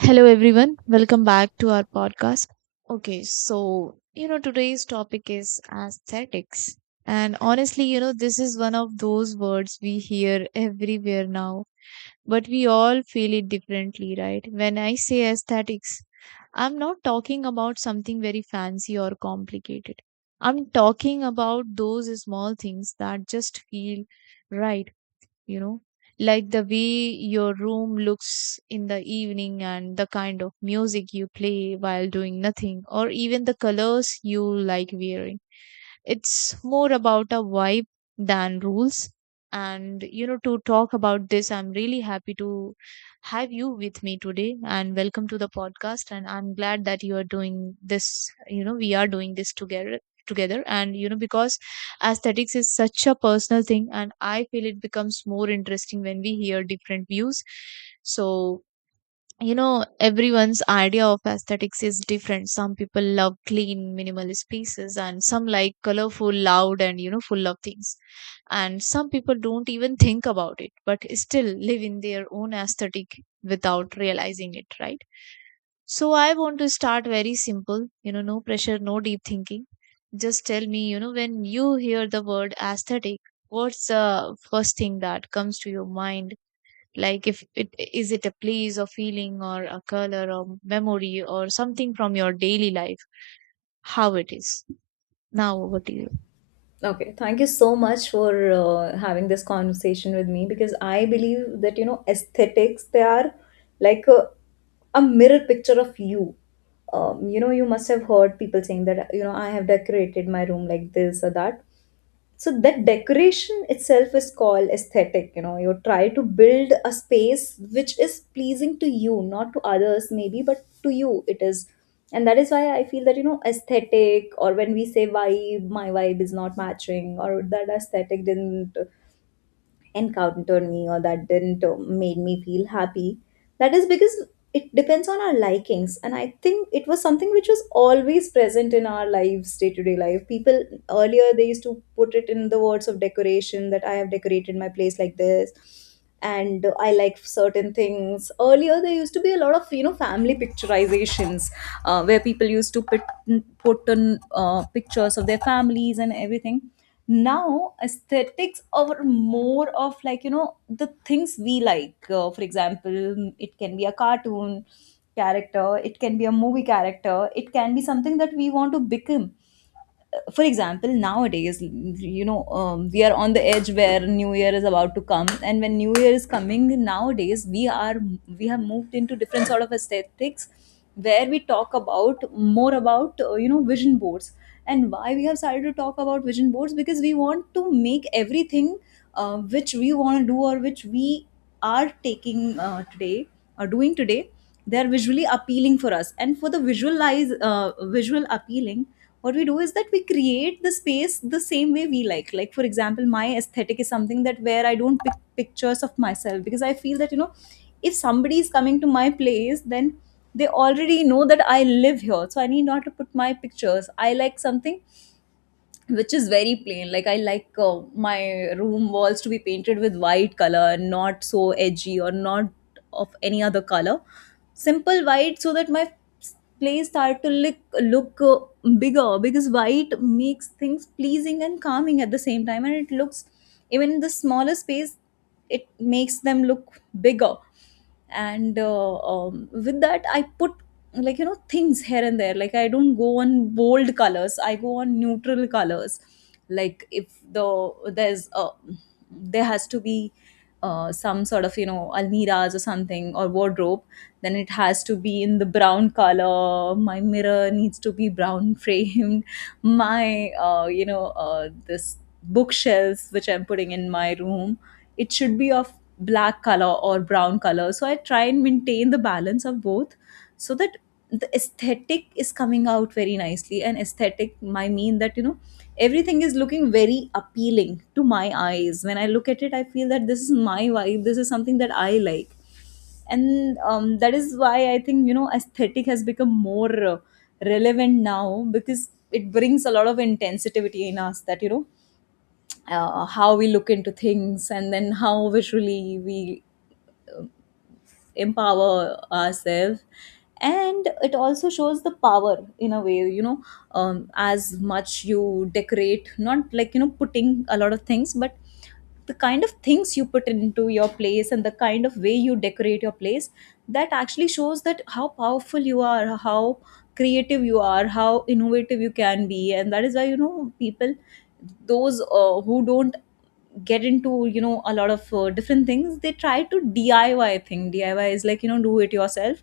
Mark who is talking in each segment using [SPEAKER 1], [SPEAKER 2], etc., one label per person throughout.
[SPEAKER 1] Hello, everyone. Welcome back to our podcast. Okay, so, today's topic is aesthetics. And honestly, this is one of those words we hear everywhere now, but we all feel it differently, right? When I say aesthetics, I'm not talking about something very fancy or complicated. I'm talking about those small things that just feel right you know like the way your room looks in the evening and the kind of music you play while doing nothing, or even the colors you like wearing. It's more about a vibe than rules. And, to talk about this, I'm really happy to have you with me today and welcome to the podcast. And I'm glad that you are doing this, we are doing this together, and because aesthetics is such a personal thing, and I feel it becomes more interesting when we hear different views. So, everyone's idea of aesthetics is different. Some people love clean, minimalist pieces, and some like colorful, loud and full of things, and some people don't even think about it, but still live in their own aesthetic without realizing it, right? So I want to start very simple, no pressure, no deep thinking. Just tell me, when you hear the word aesthetic, what's the first thing that comes to your mind? Like, if it is it a place, or feeling, or a color, or memory, or something from your daily life? How it is? Now over to you.
[SPEAKER 2] Okay, thank you so much for having this conversation with me, because I believe that you know aesthetics they are like a mirror picture of you. You know, you must have heard people saying that you know I have decorated my room like this or that, so that decoration itself is called aesthetic. You know, you try to build a space which is pleasing to you, not to others maybe, but to you it is. And that is why I feel that you know aesthetic, or when we say vibe, my vibe is not matching, or that aesthetic didn't encountered me, or that didn't made me feel happy. That is because it depends on our likings, and I think it was something which was always present in our lives, day to day life. People earlier, they used to put it in the words of decoration, that I have decorated my place like this and I like certain things. Earlier there used to be a lot of you know family picturizations, where people used to put on pictures of their families and everything. Now aesthetics are more of like you know the things we like. For example, it can be a cartoon character, it can be a movie character, it can be something that we want to become. For example, nowadays you know, we are on the edge where new year is about to come, and when new year is coming nowadays, we have moved into different sort of aesthetics, where we talk about more about you know vision boards. And why we have started to talk about vision boards, because we want to make everything which we want to do, or which we are taking today or doing today, they are visually appealing for us. And for the visual appealing, what we do is that we create the space the same way we like. Like for example, my aesthetic is something that where I don't pick pictures of myself, because I feel that you know if somebody is coming to my place, then they already know that I live here, so I need not to put my pictures. I like something which is very plain. Like I like my room walls to be painted with white color, not so edgy or not of any other color, simple white, so that my place start to look bigger, because white makes things pleasing and calming at the same time, and it looks, even in the smaller space it makes them look bigger. And with that I put like you know things here and there. Like I don't go on bold colors, I go on neutral colors. Like if the there's a there has to be some sort of you know almiras or something or wardrobe, then it has to be in the brown color. My mirror needs to be brown framed my this bookshelves which I'm putting in my room, it should be of black color or brown color. So I try and maintain the balance of both, so that the aesthetic is coming out very nicely. And aesthetic might mean that you know everything is looking very appealing to my eyes. When I look at it, I feel that this is my vibe, this is something that I like. And that is why I think you know aesthetic has become more relevant now, because it brings a lot of intensity in us, that you know how we look into things and then how visually we empower ourselves. And it also shows the power in a way, you know, as much you decorate, not like you know putting a lot of things, but the kind of things you put into your place and the kind of way you decorate your place, that actually shows that how powerful you are, how creative you are, how innovative you can be. And that is why you know people, those who don't get into you know a lot of different things, they try to diy thing diy is like you know do it yourself.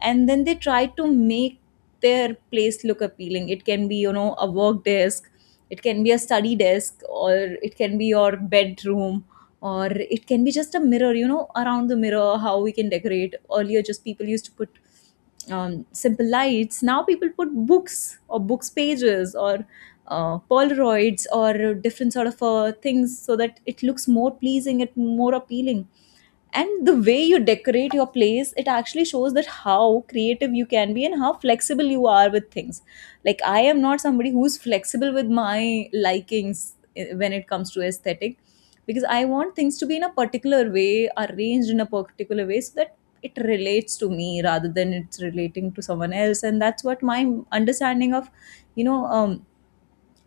[SPEAKER 2] And then they try to make their place look appealing. It can be you know a work desk, it can be a study desk, or it can be your bedroom, or it can be just a mirror. You know, around the mirror, how we can decorate. Earlier just people used to put simple lights, now people put books or books pages, or Polaroids or different sort of things, so that it looks more pleasing, it more appealing. And the way you decorate your place, it actually shows that how creative you can be and how flexible you are with things. Like I am not somebody who's flexible with my likings eh, when it comes to aesthetic, because I want things to be in a particular way, arranged in a particular way, so that it relates to me rather than it's relating to someone else. And that's what my understanding of, you know,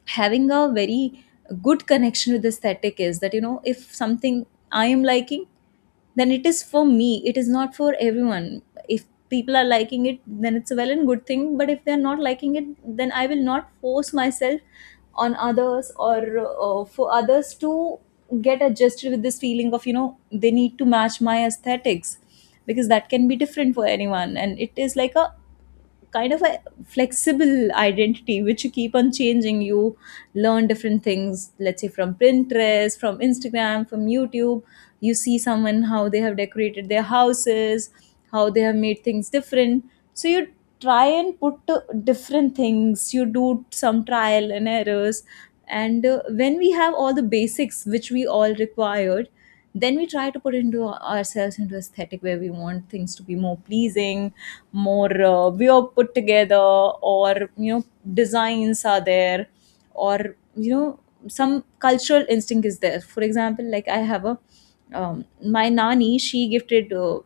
[SPEAKER 2] having a very good connection with aesthetic is, that you know if something I am liking, then it is for me, it is not for everyone. If people are liking it, then it's a well and good thing. But if they are not liking it, then I will not force myself on others, or for others to get adjusted with this feeling of you know they need to match my aesthetics, because that can be different for anyone. And it is like a kind of a flexible identity which you keep on changing. You learn different things, let's say from pinterest, from instagram, from youtube. You see someone how they have decorated their houses, how they have made things different. So you try and put different things, you do some trial and errors. And when we have all the basics which we all required, then we try to put into ourselves into aesthetic, where we want things to be more pleasing, more we are put together, or you know designs are there, or you know some cultural instinct is there. For example, like I have a um, my nani, she gifted uh,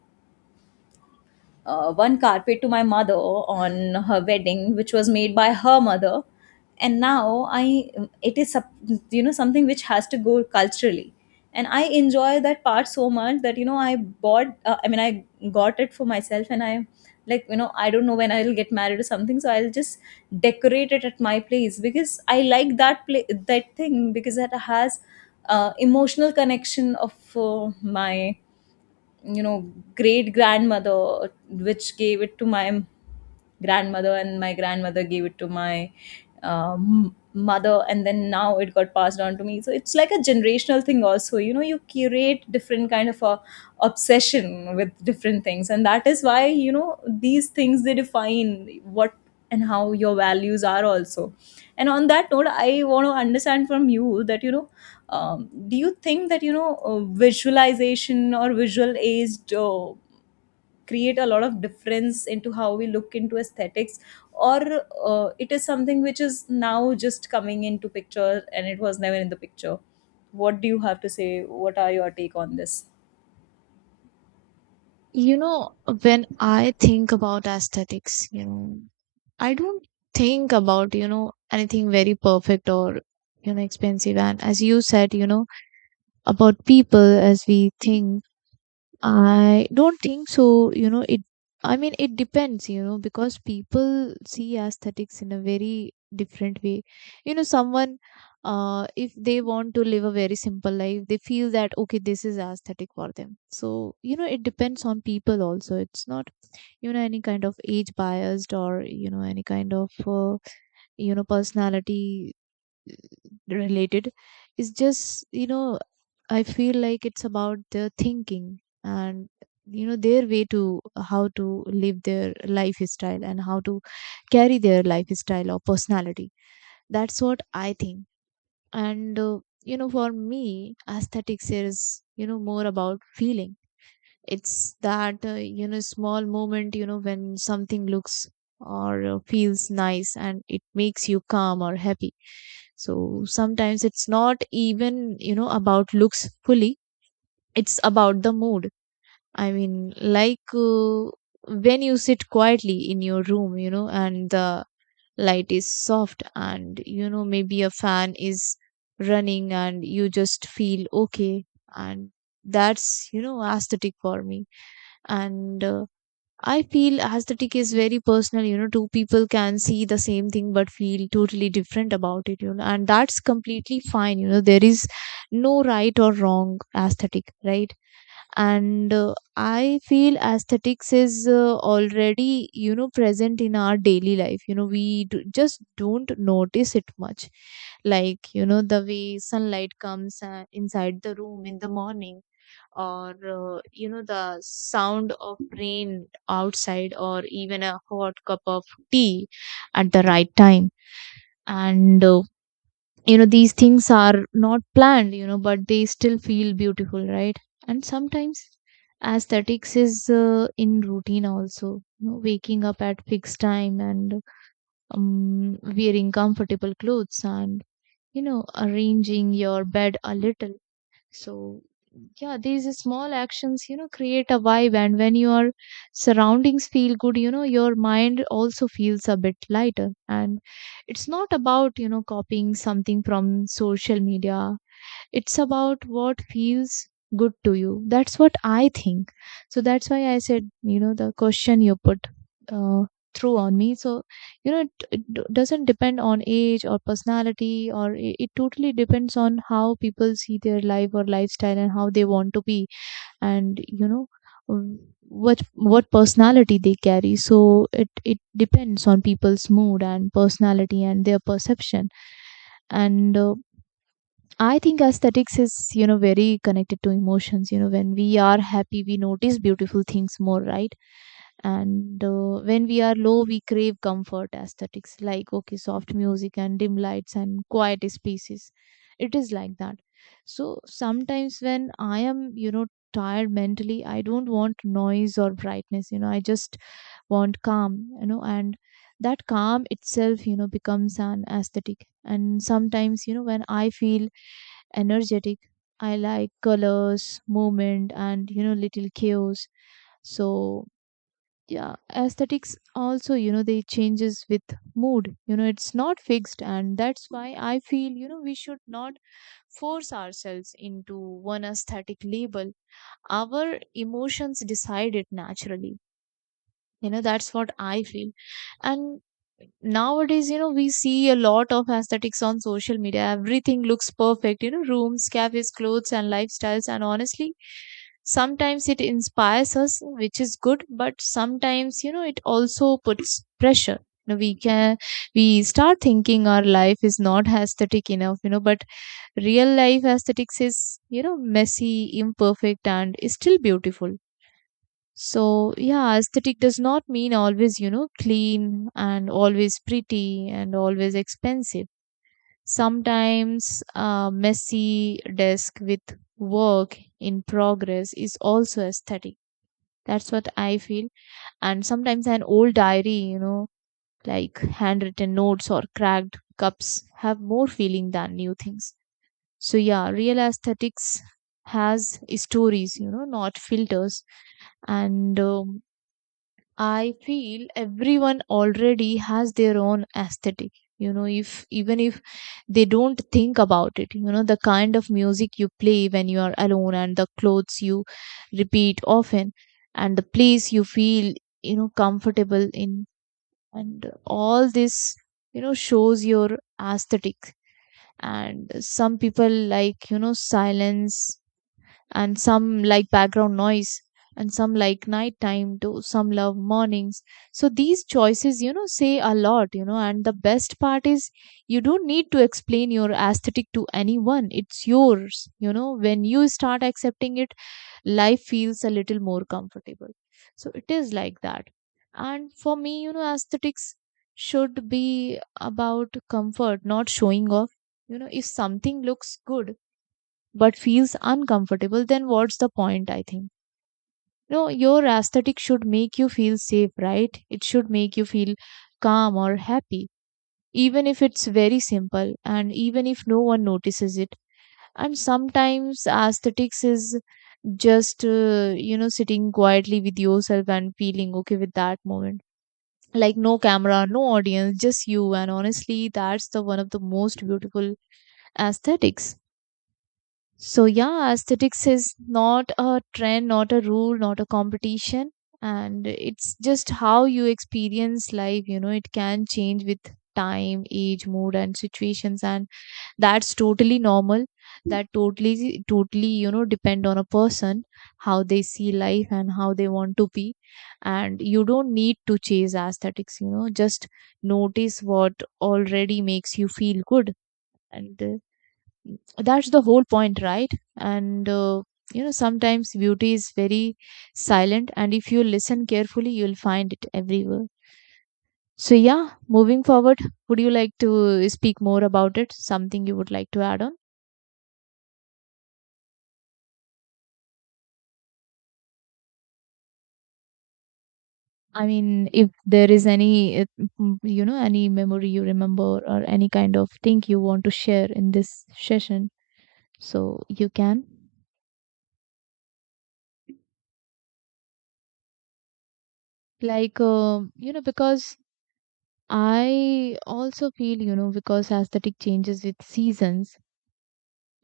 [SPEAKER 2] uh, one carpet to my mother on her wedding, which was made by her mother. And now I, it is sup- you know something which has to go culturally, and I enjoy that part so much that you know I bought, I mean I got it for myself. And I like you know I don't know when I'll get married or something, so I'll just decorate it at my place, because I like that play that thing, because that has emotional connection of my you know great grandmother, which gave it to my grandmother, and my grandmother gave it to my mother, and then now it got passed on to me. So it's like a generational thing also, you know you curate different kind of a obsession with different things. And that is why you know these things, they define what and how your values are also. And on that note, I want to understand from you that you know, do you think that you know visualization or visual aged create a lot of difference into how we look into aesthetics? Or it is something which is now just coming into picture and it was never in the picture? What do you have to say? What are your take on this?
[SPEAKER 1] You know when I think about aesthetics, I don't think about anything very perfect or expensive. And as you said, about people as we think, I don't think so. You know, I mean, it depends, because people see aesthetics in a very different way. You know, if they want to live a very simple life, they feel that, okay, this is aesthetic for them. So, it depends on people also. It's not, any kind of age biased, or, any kind of, personality uh, related. It's just, I feel like it's about their thinking, and their way to how to live their lifestyle, and how to carry their lifestyle or personality. That's what I think. And for me, aesthetics is more about feeling. It's that small moment when something looks or feels nice and it makes you calm or happy. So sometimes it's not even about looks fully, it's about the mood. i mean like uh, when you sit quietly in your room, and the light is soft, and maybe a fan is running, and you just feel okay, and that's, aesthetic for me. And I feel aesthetic is very personal. Two people can see the same thing but feel totally different about it, and that's completely fine. There is no right or wrong aesthetic, right? And I feel aesthetics is already, present in our daily life. We just don't notice it much. Like the way sunlight comes inside the room in the morning, or the sound of rain outside, or even a hot cup of tea at the right time. And these things are not planned, but they still feel beautiful, right? And sometimes aesthetics is, in routine also. You know, waking up at fixed time, and wearing comfortable clothes, and arranging your bed a little. So, yeah, these small actions, create a vibe. And when your surroundings feel good, your mind also feels a bit lighter. And it's not about, copying something from social media. It's about what feels good to you. That's what I think. So that's why I said, the question you put uh, through on me. So doesn't depend on age or personality, or it totally depends on how people see their life or lifestyle, and how they want to be. And um, what personality they carry. So it depends on people's mood and personality and their perception. And I think aesthetics is, very connected to emotions. You know, when we are happy, we notice beautiful things more, right? And when we are low, we crave comfort aesthetics, like, okay, soft music and dim lights and quiet spaces. It is like that. So sometimes when I am, tired mentally, I don't want noise or brightness. You know, I just want calm, and that calm itself, becomes an aesthetic. And sometimes, when I feel energetic, I like colors, movement, and little chaos. So, yeah, aesthetics also, they changes with mood. You know, it's not fixed, and that's why I feel, we should not force ourselves into one aesthetic label. Our emotions decide it naturally, that's what I feel. And nowadays, we see a lot of aesthetics on social media. Everything looks perfect, rooms, cafes, clothes, and lifestyles. And honestly, sometimes it inspires us, which is good, but sometimes, it also puts pressure. We start thinking our life is not aesthetic enough, but real life aesthetics is, messy, imperfect, and is still beautiful. So, yeah, aesthetic does not mean always, clean and always pretty and always expensive. Sometimes a messy desk with work in progress is also aesthetic. That's what I feel. And sometimes an old diary, like handwritten notes or cracked cups, have more feeling than new things. So, yeah, real aesthetics has stories, not filters. And I feel everyone already has their own aesthetic. You know, if even if they don't think about it, the kind of music you play when you are alone, and the clothes you repeat often, and the place you feel, comfortable in, and all this, shows your aesthetic. And some people like, silence, and some like background noise, and some like nighttime, to some love mornings. So these choices, say a lot. And the best part is, you don't need to explain your aesthetic to anyone. It's yours. When you start accepting it, life feels a little more comfortable. So it is like that. And for me, aesthetics should be about comfort, not showing off. You know, if something looks good but feels uncomfortable, then what's the point, I think? No, your aesthetic should make you feel safe, right? It should make you feel calm or happy, even if it's very simple, and even if no one notices it. And sometimes aesthetics is just, sitting quietly with yourself and feeling okay with that moment. Like no camera, no audience, just you. And honestly, that's the one of the most beautiful aesthetics. So yeah, aesthetics is not a trend, not a rule, not a competition. And it's just how you experience life. It can change with time, age, mood, and situations. And that's totally normal. That totally, totally, depend on a person, how they see life and how they want to be. And you don't need to chase aesthetics, just notice what already makes you feel good. And that's the whole point, right? And sometimes beauty is very silent, and if you listen carefully, you'll find it everywhere. So, yeah, moving forward, would you like to speak more about it? Something you would like to add on? I mean, if there is any, any memory you remember, or any kind of thing you want to share in this session, so you can. Like, because I also feel, because aesthetic changes with seasons,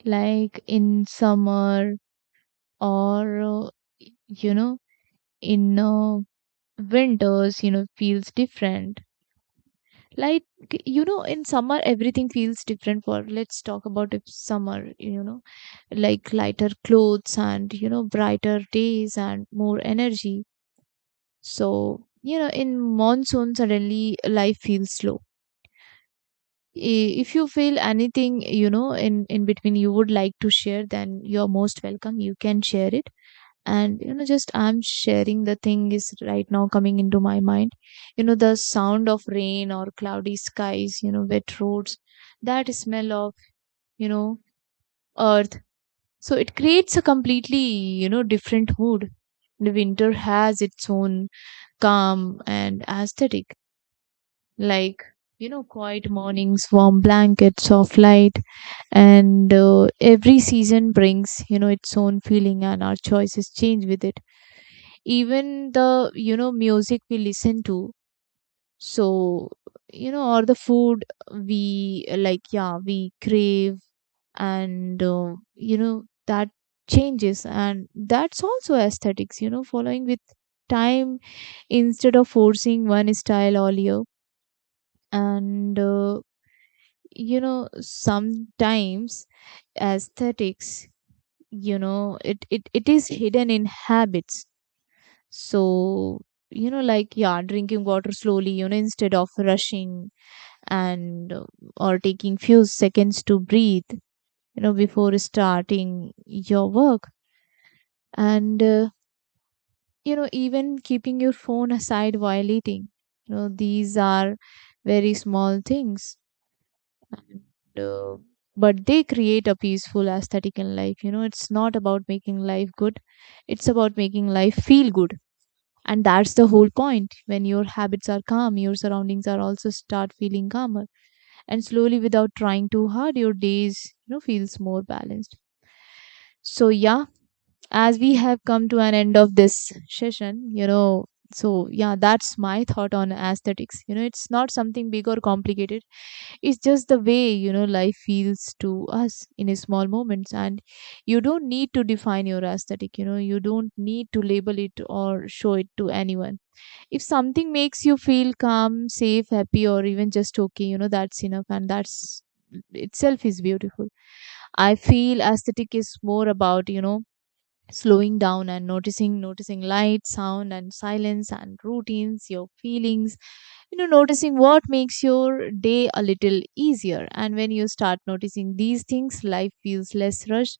[SPEAKER 1] like in summer or, you know, in winters, feels different. Like, in summer, everything feels different for, let's talk about if summer, like lighter clothes and, brighter days and more energy. So, in monsoon, suddenly life feels slow. If you feel anything, in between, you would like to share, then you're most welcome, you can share it. And just I'm sharing the thing is right now coming into my mind. The sound of rain or cloudy skies, wet roads, that smell of, you know earth. So it creates a completely, different mood. The winter has its own calm and aesthetic, like, quiet mornings, warm blankets, soft light. And every season brings, its own feeling, and our choices change with it, even the, music we listen to. So, or the food we like, yeah, we crave. And that changes, and that's also aesthetics, following with time, instead of forcing one style all year. And sometimes aesthetics, it is hidden in habits. So, like, yeah, drinking water slowly, instead of rushing, and or taking few seconds to breathe, before starting your work, and even keeping your phone aside while eating. These are very small things, and but they create a peaceful aesthetic in life. It's not about making life good, it's about making life feel good. And that's the whole point. When your habits are calm, your surroundings are also start feeling calmer, and slowly, without trying too hard, your days, feels more balanced. So yeah, as we have come to an end of this session, so yeah, that's my thought on aesthetics. It's not something big or complicated. It's just the way, life feels to us in a small moments. And you don't need to define your aesthetic. You don't need to label it or show it to anyone. If something makes you feel calm, safe, happy, or even just okay, that's enough, and that's itself is beautiful. I feel aesthetic is more about, slowing down and noticing light, sound and silence, and routines, your feelings. Noticing what makes your day a little easier. And when you start noticing these things, life feels less rushed.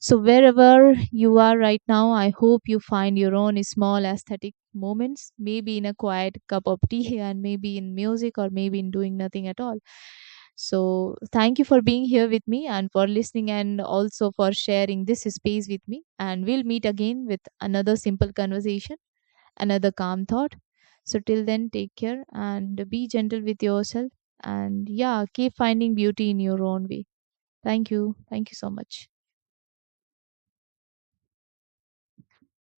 [SPEAKER 1] So wherever you are right now, I hope you find your own small aesthetic moments, maybe in a quiet cup of tea, and maybe in music, or maybe in doing nothing at all. So, thank you for being here with me, and for listening, and also for sharing this space with me. And we'll meet again with another simple conversation, another calm thought. So, till then, take care and be gentle with yourself. And yeah, keep finding beauty in your own way. Thank you. Thank you so much.